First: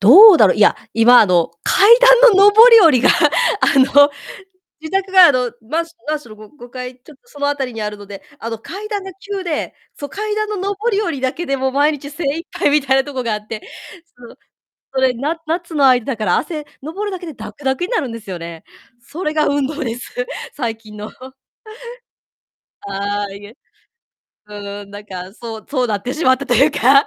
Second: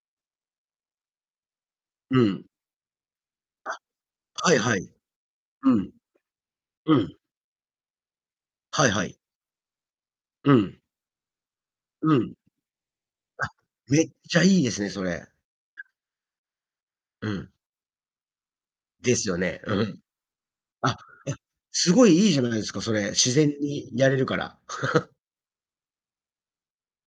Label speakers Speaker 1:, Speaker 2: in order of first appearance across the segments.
Speaker 1: どうだろ、いや、今あの、階
Speaker 2: う
Speaker 1: 段
Speaker 2: ん。
Speaker 1: の上り下りがあの、
Speaker 2: あ、はいはい。
Speaker 1: 自宅があの、
Speaker 2: う
Speaker 1: マン
Speaker 2: ん。
Speaker 1: ショマンションのごごか
Speaker 2: う
Speaker 1: い、ちょ
Speaker 2: ん。
Speaker 1: っとその辺りにあるので、あの、
Speaker 2: は
Speaker 1: 階
Speaker 2: い
Speaker 1: 段
Speaker 2: は
Speaker 1: が
Speaker 2: い。
Speaker 1: 急で、そ、階段
Speaker 2: う
Speaker 1: の
Speaker 2: ん。
Speaker 1: 上り下りだけでもう、毎日
Speaker 2: う
Speaker 1: 精
Speaker 2: ん。
Speaker 1: 一杯みたいなとこがあっ
Speaker 2: あ、
Speaker 1: て、
Speaker 2: めっ
Speaker 1: そう。
Speaker 2: ちゃいいですね、
Speaker 1: そ
Speaker 2: そ
Speaker 1: れ
Speaker 2: れ。
Speaker 1: な夏の間だから汗、上るだけ
Speaker 2: う
Speaker 1: で、
Speaker 2: ん。
Speaker 1: だくだくになるんですよね。
Speaker 2: で
Speaker 1: そ
Speaker 2: す
Speaker 1: れ
Speaker 2: よ
Speaker 1: が
Speaker 2: ね。
Speaker 1: 運
Speaker 2: う
Speaker 1: 動で
Speaker 2: ん。
Speaker 1: す、最
Speaker 2: あ、
Speaker 1: 近の。
Speaker 2: い や、すごいいいじゃないですか、それ。
Speaker 1: あ
Speaker 2: 自
Speaker 1: あ、い
Speaker 2: 然
Speaker 1: え。
Speaker 2: にやれるか
Speaker 1: う
Speaker 2: ら。
Speaker 1: ーん、なん かそう、そうなってしまったというか。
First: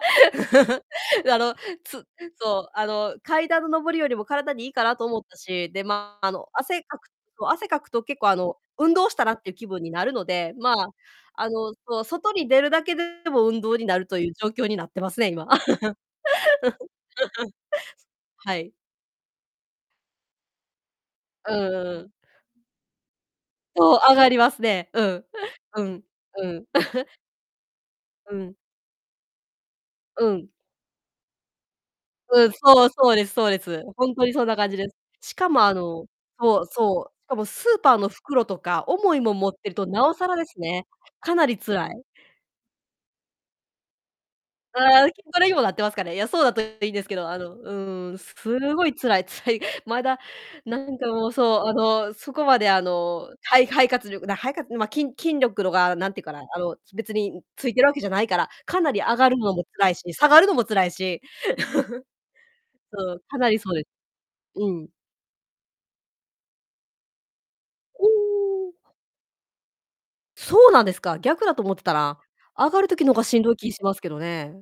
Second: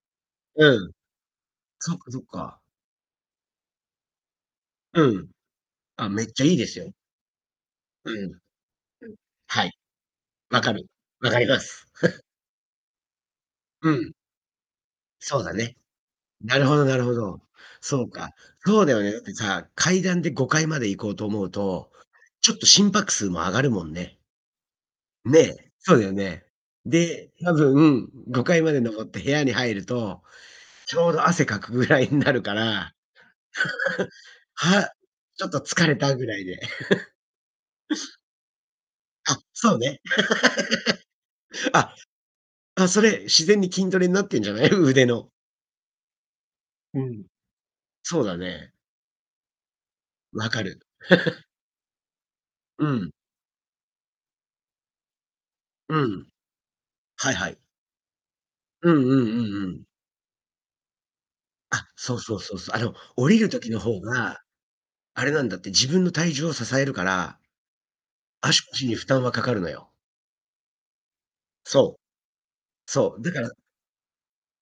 Speaker 2: う ん。
Speaker 1: あの、
Speaker 2: そっ
Speaker 1: つ
Speaker 2: かそっ
Speaker 1: そ
Speaker 2: か。
Speaker 1: う、あの、階段の上り下りも体にいいかな
Speaker 2: う
Speaker 1: と思っ
Speaker 2: ん。
Speaker 1: たし、で、
Speaker 2: あ、
Speaker 1: ま、
Speaker 2: めっ
Speaker 1: あ
Speaker 2: ちゃ
Speaker 1: の
Speaker 2: いいです
Speaker 1: 汗
Speaker 2: よ。
Speaker 1: かくと汗かくと
Speaker 2: う
Speaker 1: 結
Speaker 2: ん。う
Speaker 1: 構あ
Speaker 2: ん、
Speaker 1: の運動したなっていう
Speaker 2: は
Speaker 1: 気
Speaker 2: い。
Speaker 1: 分になるので、
Speaker 2: わ
Speaker 1: ま
Speaker 2: かる。
Speaker 1: あ、
Speaker 2: わかり
Speaker 1: あ
Speaker 2: ま
Speaker 1: の
Speaker 2: す。
Speaker 1: そう、外に出るだけでも運動に
Speaker 2: う
Speaker 1: なる
Speaker 2: ん。
Speaker 1: という状況になってますね、
Speaker 2: そう
Speaker 1: 今。
Speaker 2: だね。なるほどなるほど。そう か、
Speaker 1: はい。
Speaker 2: そうだよね、だってさ、階段で5階まで行こうと思う
Speaker 1: う
Speaker 2: と、
Speaker 1: んうん。
Speaker 2: ちょっと心拍数も上がるもん
Speaker 1: そう、上
Speaker 2: ね。
Speaker 1: がりますね、うん。
Speaker 2: ね、
Speaker 1: う
Speaker 2: そう
Speaker 1: ん、
Speaker 2: だよね。
Speaker 1: うん。
Speaker 2: で、多分、
Speaker 1: う
Speaker 2: ごか
Speaker 1: ん。
Speaker 2: いまで上って部屋に入ると、
Speaker 1: うん。
Speaker 2: ちょうど汗かくぐらいになる
Speaker 1: うん、
Speaker 2: か
Speaker 1: そう、
Speaker 2: ら、
Speaker 1: そうですそうです。ほんとに そんな感じで
Speaker 2: 「は、
Speaker 1: す。し
Speaker 2: ちょ
Speaker 1: か
Speaker 2: っと
Speaker 1: もあ
Speaker 2: 疲れ
Speaker 1: の
Speaker 2: た」ぐらい
Speaker 1: そ
Speaker 2: で。
Speaker 1: うそう、しかもスーパーの袋とか重いも
Speaker 2: あ、
Speaker 1: ん持って
Speaker 2: そ
Speaker 1: る
Speaker 2: う
Speaker 1: と
Speaker 2: ね。
Speaker 1: なおさらですね。かなり 辛
Speaker 2: あ、
Speaker 1: い。
Speaker 2: あ、それ、自然に筋トレになってんじゃない、
Speaker 1: あ、
Speaker 2: 腕
Speaker 1: 筋
Speaker 2: の。
Speaker 1: トレにもなってますかね。いや、そうだといいん
Speaker 2: う
Speaker 1: ですけ
Speaker 2: ん。
Speaker 1: ど、あのうーん、
Speaker 2: そう
Speaker 1: す
Speaker 2: だね。
Speaker 1: ごい辛い辛い。まだ
Speaker 2: 分か
Speaker 1: な
Speaker 2: る。
Speaker 1: んかもう そう、あの、そこまであ
Speaker 2: うん。
Speaker 1: の肺肺活力な肺活ん、ま、きん筋力ろが
Speaker 2: う
Speaker 1: なんて言
Speaker 2: ん。
Speaker 1: うかな、あの、別に、
Speaker 2: はい
Speaker 1: ん、
Speaker 2: はい。
Speaker 1: ついてるわけじゃないから、かな
Speaker 2: う
Speaker 1: り
Speaker 2: ん
Speaker 1: 上
Speaker 2: う
Speaker 1: がる
Speaker 2: んう
Speaker 1: のも
Speaker 2: んうん。
Speaker 1: 辛いし、下がるのも辛いし。
Speaker 2: あ、そうそうそうそ う。あの、
Speaker 1: そう、
Speaker 2: 下
Speaker 1: か
Speaker 2: りる
Speaker 1: なり
Speaker 2: 時
Speaker 1: そう
Speaker 2: の
Speaker 1: です。
Speaker 2: 方が、
Speaker 1: うん。
Speaker 2: あれなんだって、自分の体重を支えるから
Speaker 1: う
Speaker 2: 足
Speaker 1: ーん。
Speaker 2: 腰に負担はかかるのよ。
Speaker 1: そうなんですか、逆だと思ってた
Speaker 2: そう。
Speaker 1: な、上がる時の
Speaker 2: そう、
Speaker 1: が
Speaker 2: だ
Speaker 1: し
Speaker 2: か
Speaker 1: ん
Speaker 2: ら
Speaker 1: どい気しますけどね。